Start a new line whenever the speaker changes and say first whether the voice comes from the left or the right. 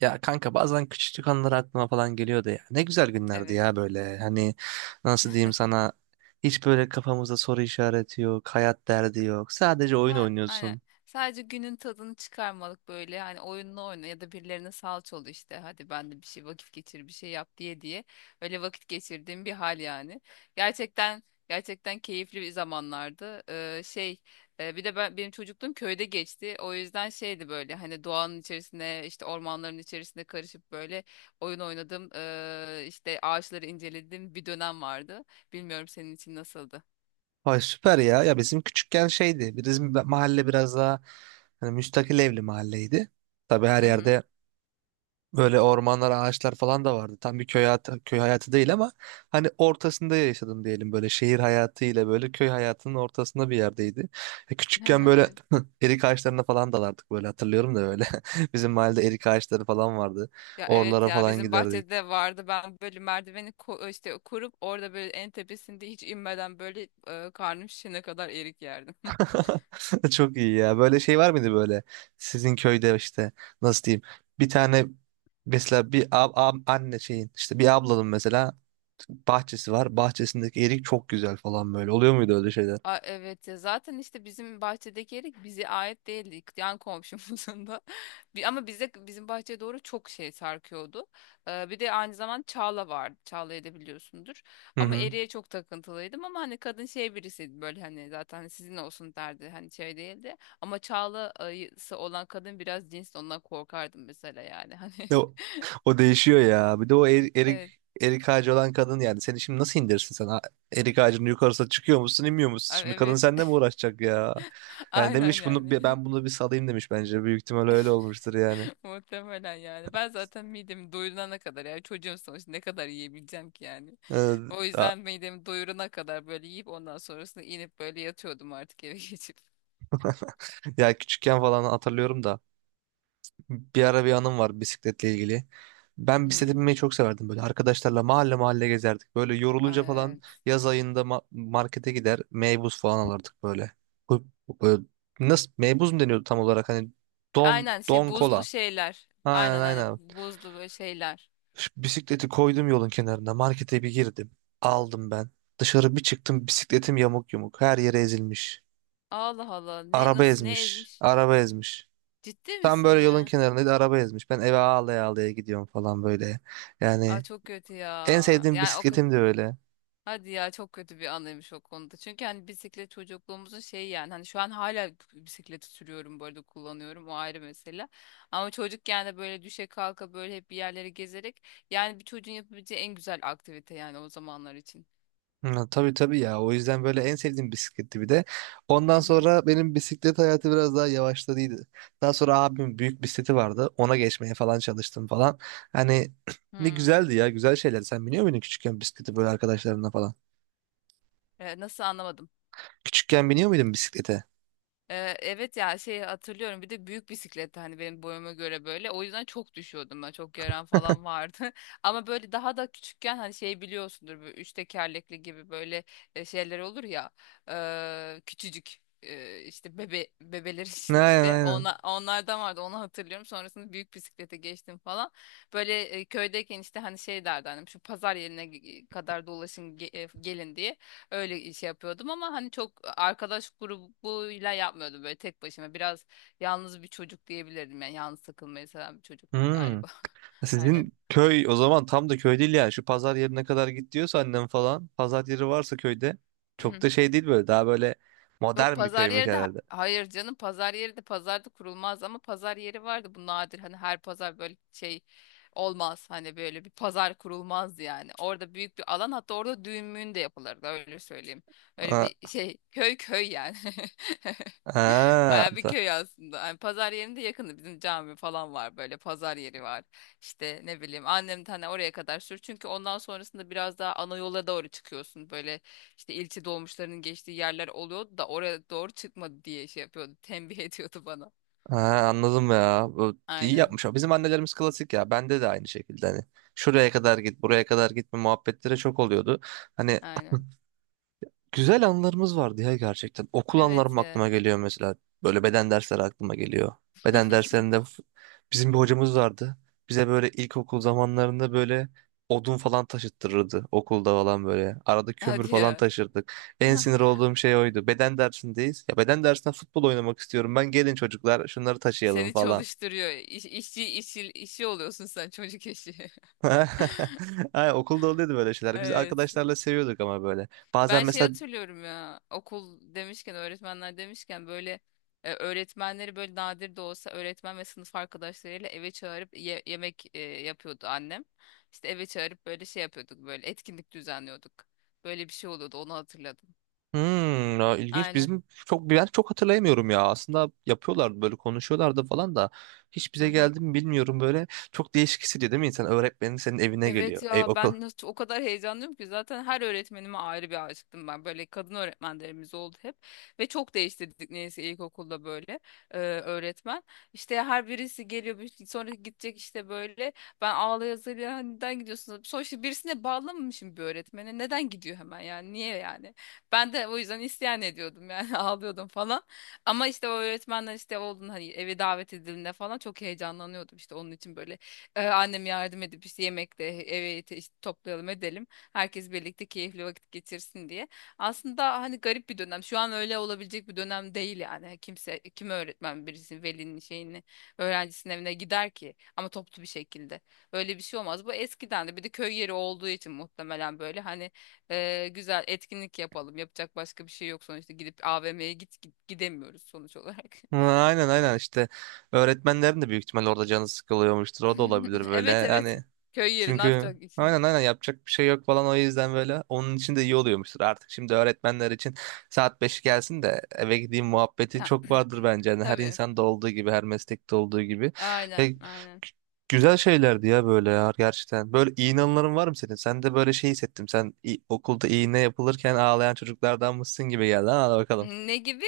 right: Ya kanka bazen küçüklük anıları aklıma falan geliyordu ya. Ne güzel günlerdi
left: Evet.
right: ya böyle. Hani nasıl diyeyim sana, hiç böyle kafamızda soru işareti yok, hayat derdi yok. Sadece oyun
left: Ha, aynen.
right: oynuyorsun.
left: Sadece günün tadını çıkarmalık böyle. Hani oyunla oyna ya da birilerine salça ol işte. Hadi ben de bir şey vakit geçir, bir şey yap diye diye. Öyle vakit geçirdiğim bir hal yani. Gerçekten gerçekten keyifli bir zamanlardı. Şey, bir de ben çocukluğum köyde geçti. O yüzden şeydi böyle hani doğanın içerisine işte ormanların içerisine karışıp böyle oyun oynadım. İşte ağaçları inceledim, bir dönem vardı. Bilmiyorum senin için nasıldı?
right: Vay süper ya. Ya bizim küçükken şeydi. Bizim mahalle biraz daha hani müstakil evli mahalleydi. Tabii her
left: Hı hı.
right: yerde böyle ormanlar, ağaçlar falan da vardı. Tam bir köy hayatı, köy hayatı değil ama hani ortasında yaşadım diyelim, böyle şehir hayatı ile böyle köy hayatının ortasında bir yerdeydi. Küçükken böyle
left: Evet.
right: erik ağaçlarına falan dalardık, böyle hatırlıyorum da böyle. Bizim mahallede erik ağaçları falan vardı.
left: Ya evet,
right: Oralara
left: ya
right: falan
left: bizim
right: giderdik.
left: bahçede vardı. Ben böyle merdiveni işte kurup orada böyle en tepesinde hiç inmeden böyle, karnım şişene kadar erik yerdim.
right: Çok iyi ya. Böyle şey var mıydı böyle? Sizin köyde işte nasıl diyeyim? Bir tane, mesela anne şeyin, işte bir ablanın mesela bahçesi var. Bahçesindeki erik çok güzel falan böyle. Oluyor muydu öyle şeyler?
left: A, evet ya, zaten işte bizim bahçedeki erik bize ait değildi. Yan komşumuzun da. Ama bize, bizim bahçeye doğru çok şey sarkıyordu. Bir de aynı zaman çağla vardı. Çağla'yı da biliyorsundur.
right: Hı
left: Ama
right: hı.
left: eriğe çok takıntılıydım, ama hani kadın şey birisiydi böyle, hani zaten hani, sizin olsun derdi. Hani şey değildi. Ama çağlası olan kadın biraz cins, ondan korkardım mesela yani. Hani
right: E, O, o değişiyor ya. Bir de o er- erik
left: evet.
right: erik ağacı olan kadın, yani seni şimdi nasıl indirsin sen? Ha, erik ağacının yukarısına çıkıyor musun, inmiyor musun? Şimdi kadın
left: Evet.
right: seninle mi uğraşacak ya? Yani
left: Aynen
right: demiş
left: yani.
right: ben bunu bir salayım demiş bence. Büyük ihtimal öyle olmuştur yani.
left: Muhtemelen yani. Ben zaten midemi doyurana kadar yani, çocuğum sonuçta, ne kadar yiyebileceğim ki yani. O
right: Ee,
left: yüzden midemi doyurana kadar böyle yiyip, ondan sonrasında inip böyle yatıyordum artık, eve geçip.
right: Ya küçükken falan hatırlıyorum da bir ara bir anım var bisikletle ilgili. Ben bisiklete
left: Hmm.
right: binmeyi çok severdim böyle. Arkadaşlarla mahalle mahalle gezerdik. Böyle yorulunca falan
left: Evet.
right: yaz ayında markete gider, meybuz falan alırdık böyle. Böyle nasıl, meybuz mu deniyordu tam olarak, hani don
left: Aynen, şey,
right: don
left: buzlu
right: kola.
left: şeyler.
right: Aynen
left: Aynen,
right: aynen.
left: aynen, buzlu böyle şeyler.
right: Şu bisikleti koydum yolun kenarına, markete bir girdim. Aldım ben. Dışarı bir çıktım, bisikletim yamuk yumuk her yere ezilmiş.
left: Allah Allah, ne,
right: Araba
left: nasıl, ne
right: ezmiş.
left: ezmiş?
right: Araba ezmiş.
left: Ciddi
right: Tam
left: misin
right: böyle yolun
left: ya?
right: kenarında araba ezmiş. Ben eve ağlaya ağlaya gidiyorum falan böyle.
left: Aa,
right: Yani
left: çok kötü ya.
right: en sevdiğim
left: Yani o,
right: bisikletim de öyle.
left: hadi ya, çok kötü bir anıymış o konuda. Çünkü hani bisiklet çocukluğumuzun şeyi yani, hani şu an hala bisikleti sürüyorum bu arada, kullanıyorum, o ayrı mesele. Ama çocukken de böyle düşe kalka böyle hep bir yerlere gezerek, yani bir çocuğun yapabileceği en güzel aktivite yani o zamanlar için.
right: Hı, tabii tabii ya. O yüzden böyle en sevdiğim bisikletti bir de.
left: Hı
right: Ondan
left: hı.
right: sonra benim bisiklet hayatı biraz daha yavaşladıydı. Daha sonra abimin büyük bisikleti vardı. Ona geçmeye falan çalıştım falan. Hani ne
left: Hmm.
right: güzeldi ya. Güzel şeyler. Sen biniyor muydun küçükken bisikleti böyle arkadaşlarınla falan?
left: Nasıl, anlamadım.
right: Küçükken biniyor muydun bisiklete?
left: Evet ya, şey hatırlıyorum. Bir de büyük bisikletti, hani benim boyuma göre, böyle o yüzden çok düşüyordum, ben çok yaran falan vardı. Ama böyle daha da küçükken hani şey biliyorsundur, böyle üç tekerlekli gibi, böyle şeyler olur ya, küçücük, işte bebeler için
right: Aynen
left: işte,
right: aynen.
left: ona onlardan vardı, onu hatırlıyorum. Sonrasında büyük bisiklete geçtim falan. Böyle köydeyken işte hani şey derdi annem, şu pazar yerine kadar dolaşın gelin diye. Öyle iş yapıyordum, ama hani çok arkadaş grubuyla yapmıyordum, böyle tek başıma. Biraz yalnız bir çocuk diyebilirdim yani, yalnız takılmayı seven bir çocuktum
right: Hmm.
left: galiba. Aynen.
right: Sizin köy o zaman tam da köy değil yani. Şu pazar yerine kadar git diyorsa annem falan. Pazar yeri varsa köyde, çok da şey değil böyle. Daha böyle
left: Yok
right: modern bir
left: pazar
right: köymüş
left: yeri de
right: herhalde.
left: hayır canım, pazar yeri de pazarda kurulmaz, ama pazar yeri vardı. Bu nadir, hani her pazar böyle şey olmaz, hani böyle bir pazar kurulmaz yani, orada büyük bir alan, hatta orada düğün müğün de yapılırdı, öyle söyleyeyim. Öyle
right: Aa,
left: bir şey, köy köy yani.
right: aa,
left: Baya bir
right: da-
left: köy aslında. Hani pazar yerinde, yakında bizim cami falan var, böyle pazar yeri var. İşte ne bileyim, annem de hani oraya kadar sür, çünkü ondan sonrasında biraz daha ana yola doğru çıkıyorsun böyle, işte ilçe dolmuşlarının geçtiği yerler oluyordu da, oraya doğru çıkmadı diye şey yapıyordu. Tembih ediyordu bana.
right: Aa, anladım ya. Bu iyi
left: Aynen.
right: yapmış. O. Bizim annelerimiz klasik ya. Bende de aynı şekilde hani. Şuraya kadar git, buraya kadar gitme muhabbetleri çok oluyordu. Hani
left: Aynen.
right: güzel anılarımız vardı ya gerçekten. Okul
left: Evet
right: anılarım
left: ya.
right: aklıma geliyor mesela. Böyle beden dersleri aklıma geliyor. Beden derslerinde f- Bizim bir hocamız vardı. Bize böyle ilkokul zamanlarında böyle odun falan taşıttırırdı okulda falan böyle. Arada kömür
left: Hadi
right: falan
left: ya.
right: taşırdık. En sinir olduğum şey oydu. Beden dersindeyiz. Ya beden dersinde futbol oynamak istiyorum. Ben, gelin çocuklar şunları taşıyalım
left: Seni
right: falan.
left: çalıştırıyor. İş, işçi, işi, işçi oluyorsun sen, çocuk işi.
right: Ay, okulda oluyordu böyle şeyler. Biz
left: Evet.
right: arkadaşlarla seviyorduk ama böyle. Bazen
left: Ben şey
right: mesela
left: hatırlıyorum ya, okul demişken, öğretmenler demişken, böyle öğretmenleri böyle nadir de olsa, öğretmen ve sınıf arkadaşlarıyla eve çağırıp yemek yapıyordu annem. İşte eve çağırıp böyle şey yapıyorduk, böyle etkinlik düzenliyorduk. Böyle bir şey oluyordu, onu hatırladım.
right: hmm, ya ilginç.
left: Aynen.
right: Bizim çok Ben çok hatırlayamıyorum ya. Aslında yapıyorlardı, böyle konuşuyorlardı falan da hiç
left: Hı
right: bize
left: hı.
right: geldi mi bilmiyorum böyle. Çok değişik hissediyor değil mi insan? Öğretmenin senin evine geliyor.
left: Evet
right: Ey
left: ya,
right: okul.
left: ben nasıl o kadar heyecanlıyım ki, zaten her öğretmenime ayrı bir aşıktım ben. Böyle kadın öğretmenlerimiz oldu hep, ve çok değiştirdik neyse ilkokulda, böyle öğretmen. İşte her birisi geliyor, şey, sonra gidecek işte böyle, ben ağlaya zırlaya, hani neden gidiyorsunuz? Sonuçta birisine bağlanmamışım bir öğretmene, neden gidiyor hemen yani, niye yani? Ben de o yüzden isyan ediyordum yani, ağlıyordum falan. Ama işte o öğretmenler işte oldun, hani eve davet edildiğinde falan çok heyecanlanıyordum, işte onun için böyle annem yardım edip işte yemekle evi işte toplayalım edelim. Herkes birlikte keyifli vakit geçirsin diye. Aslında hani garip bir dönem. Şu an öyle olabilecek bir dönem değil yani. Hani kim öğretmen birisinin, velinin şeyini, öğrencisinin evine gider ki, ama toplu bir şekilde. Öyle bir şey olmaz. Bu eskiden, de bir de köy yeri olduğu için muhtemelen, böyle hani güzel etkinlik yapalım. Yapacak başka bir şey yok sonuçta, gidip AVM'ye git, git gidemiyoruz sonuç olarak.
right: Ha, aynen aynen işte, öğretmenlerin de büyük ihtimalle orada canı sıkılıyormuştur. O da olabilir böyle.
left: Evet evet.
right: Yani
left: Köy yeri ne
right: çünkü
left: yapacak?
right: aynen aynen yapacak bir şey yok falan, o yüzden böyle onun için de iyi oluyormuştur artık. Şimdi öğretmenler için saat 5 gelsin de eve gideyim muhabbeti
left: Ha,
right: çok vardır bence. Yani her
left: tabii.
right: insanda olduğu gibi, her meslekte olduğu gibi. Ya,
left: Aynen,
right: gü-
left: aynen.
right: Güzel şeylerdi ya böyle ya gerçekten. Böyle iyi anıların var mı senin? Sen de böyle şey hissettim. Okulda iğne yapılırken ağlayan çocuklardan mısın gibi geldi. Ha, hadi bakalım.
left: Ne gibi?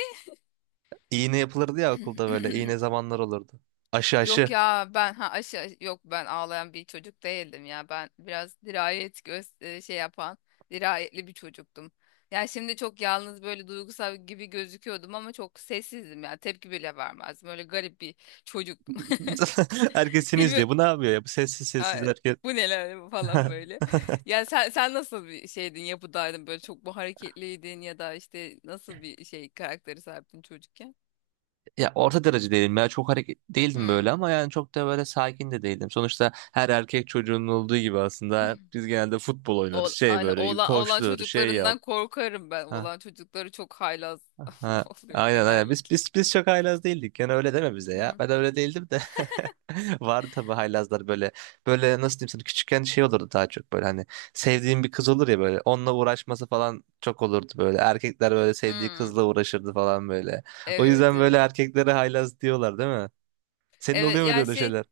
right: İğne yapılırdı ya okulda böyle. İğne zamanlar olurdu. Aşı
left: Yok
right: aşı.
left: ya, ben aşı, yok, ben ağlayan bir çocuk değildim ya. Ben biraz dirayet göz, şey yapan, dirayetli bir çocuktum. Yani şimdi çok yalnız böyle duygusal gibi gözüküyordum, ama çok sessizdim ya. Tepki bile vermezdim. Öyle garip bir çocuktum.
right: Herkes seni izliyor.
left: Bilmiyorum.
right: Bu ne yapıyor ya? Bu sessiz sessiz
left: Ay,
right: herkes.
left: bu neler falan böyle. Yani sen nasıl bir şeydin, yapıdaydın, böyle çok mu hareketliydin, ya da işte nasıl bir şey karakteri sahiptin çocukken?
right: Ya orta derece değilim ya, çok hareket değildim böyle,
left: Hmm.
right: ama yani çok da böyle sakin de değildim. Sonuçta her erkek çocuğunun olduğu gibi aslında biz genelde futbol oynarız,
left: O,
right: şey
left: aynı
right: böyle
left: oğlan
right: koştur şey yap.
left: çocuklarından korkarım ben. Oğlan çocukları çok haylaz
right: Ha,
left: oluyor
right: aynen aynen. Biz
left: genellikle.
right: biz biz çok haylaz değildik. Yani öyle deme bize ya.
left: Hmm.
right: Ben öyle değildim de. Vardı tabii haylazlar böyle. Böyle nasıl diyeyim sana, küçükken şey olurdu daha çok böyle, hani sevdiğim bir kız olur ya böyle. Onunla uğraşması falan çok olurdu böyle. Erkekler böyle sevdiği
left: Hmm.
right: kızla uğraşırdı falan böyle. O
left: Evet,
right: yüzden böyle
left: evet.
right: erkeklere haylaz diyorlar değil mi? Senin
left: Evet,
right: oluyor muydu
left: yani
right: öyle
left: şey,
right: şeyler?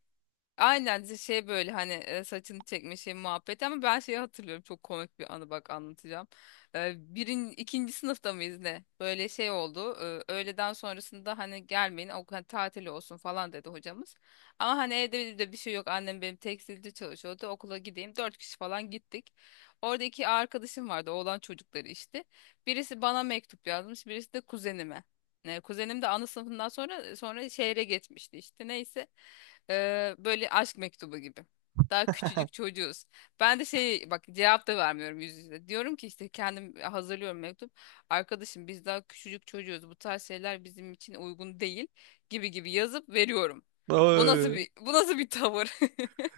left: aynen, şey, böyle hani saçını çekme şey muhabbeti, ama ben şeyi hatırlıyorum, çok komik bir anı, bak anlatacağım. İkinci sınıfta mıyız ne? Böyle şey oldu. Öğleden sonrasında hani gelmeyin, o hani tatil olsun falan dedi hocamız. Ama hani evde de bir şey yok, annem benim tekstilde çalışıyordu, okula gideyim, dört kişi falan gittik. Orada iki arkadaşım vardı, oğlan çocukları işte. Birisi bana mektup yazmış, birisi de kuzenime. Kuzenim de ana sınıfından sonra şehre gitmişti. İşte neyse. Böyle aşk mektubu gibi. Daha küçücük çocuğuz. Ben de şey, bak cevap da vermiyorum yüz yüze. Diyorum ki işte, kendim hazırlıyorum mektup. Arkadaşım, biz daha küçücük çocuğuz. Bu tarz şeyler bizim için uygun değil, gibi gibi yazıp veriyorum.
right: Oy.
left: Bu nasıl bir tavır?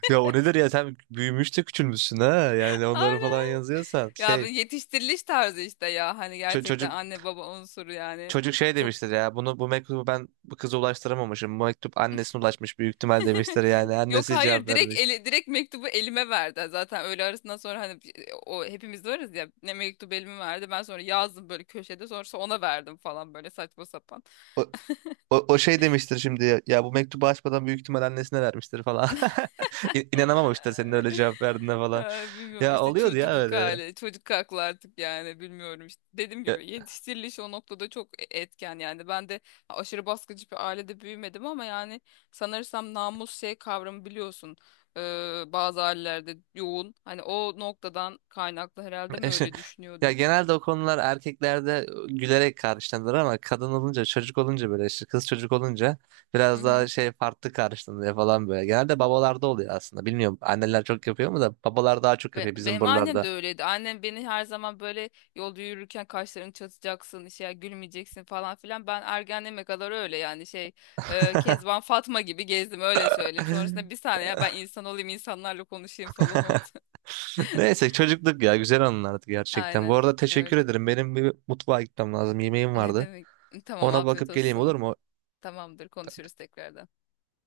right: Ya o nedir ya, sen büyümüş de küçülmüşsün ha. Yani onları falan
left: Aynen.
right: yazıyorsan
left: Ya bir yetiştiriliş tarzı işte ya. Hani
right: ço-
left: gerçekten
right: çocuk
left: anne baba unsuru yani.
right: çocuk şey
left: Çok.
right: demiştir ya, bunu bu mektubu ben bu kıza ulaştıramamışım. Bu mektup annesine ulaşmış büyük ihtimal demiştir yani.
left: Yok,
right: Annesi cevap
left: hayır,
right: vermiş.
left: direkt mektubu elime verdi. Zaten öğle arasından sonra, hani o hepimiz de varız ya, ne mektubu elime verdi. Ben sonra yazdım böyle köşede, sonrası ona verdim falan, böyle saçma sapan.
right: O, O şey demiştir şimdi ya, ya bu mektubu açmadan büyük ihtimal annesine vermiştir falan. İnanamamıştır senin öyle cevap verdiğine falan.
left: Ay, bilmiyorum
right: Ya
left: işte,
right: oluyordu ya
left: çocukluk
right: öyle.
left: hali, çocuk aklı artık yani, bilmiyorum işte. Dediğim
right: Ya
left: gibi yetiştiriliş o noktada çok etken yani. Ben de aşırı baskıcı bir ailede büyümedim, ama yani sanırsam namus şey kavramı biliyorsun. Bazı ailelerde yoğun. Hani o noktadan kaynaklı herhalde mi öyle
right: ya
left: düşünüyordum?
right: genelde o konular erkeklerde gülerek karşılanır, ama kadın olunca, çocuk olunca, böyle işte kız çocuk olunca
left: Hı
right: biraz daha
left: hı.
right: şey farklı karşılanıyor falan böyle. Genelde babalarda oluyor aslında. Bilmiyorum anneler çok yapıyor mu da, babalar daha çok yapıyor bizim
left: Benim annem
right: buralarda.
left: de öyleydi. Annem beni her zaman böyle, yolda yürürken kaşlarını çatacaksın, işte gülmeyeceksin falan filan. Ben ergenliğime kadar öyle yani, şey, Kezban Fatma gibi gezdim, öyle söyleyeyim. Sonrasında, bir saniye ya, ben insan olayım, insanlarla konuşayım falan oldu.
right: Neyse çocukluk ya, güzel anılardı gerçekten. Bu
left: Aynen
right: arada teşekkür
left: öyle.
right: ederim. Benim bir mutfağa gitmem lazım. Yemeğim
left: Ne
right: vardı.
left: demek? Tamam,
right: Ona
left: afiyet
right: bakıp
left: olsun
right: geleyim olur
left: sana.
right: mu?
left: Tamamdır, konuşuruz tekrardan.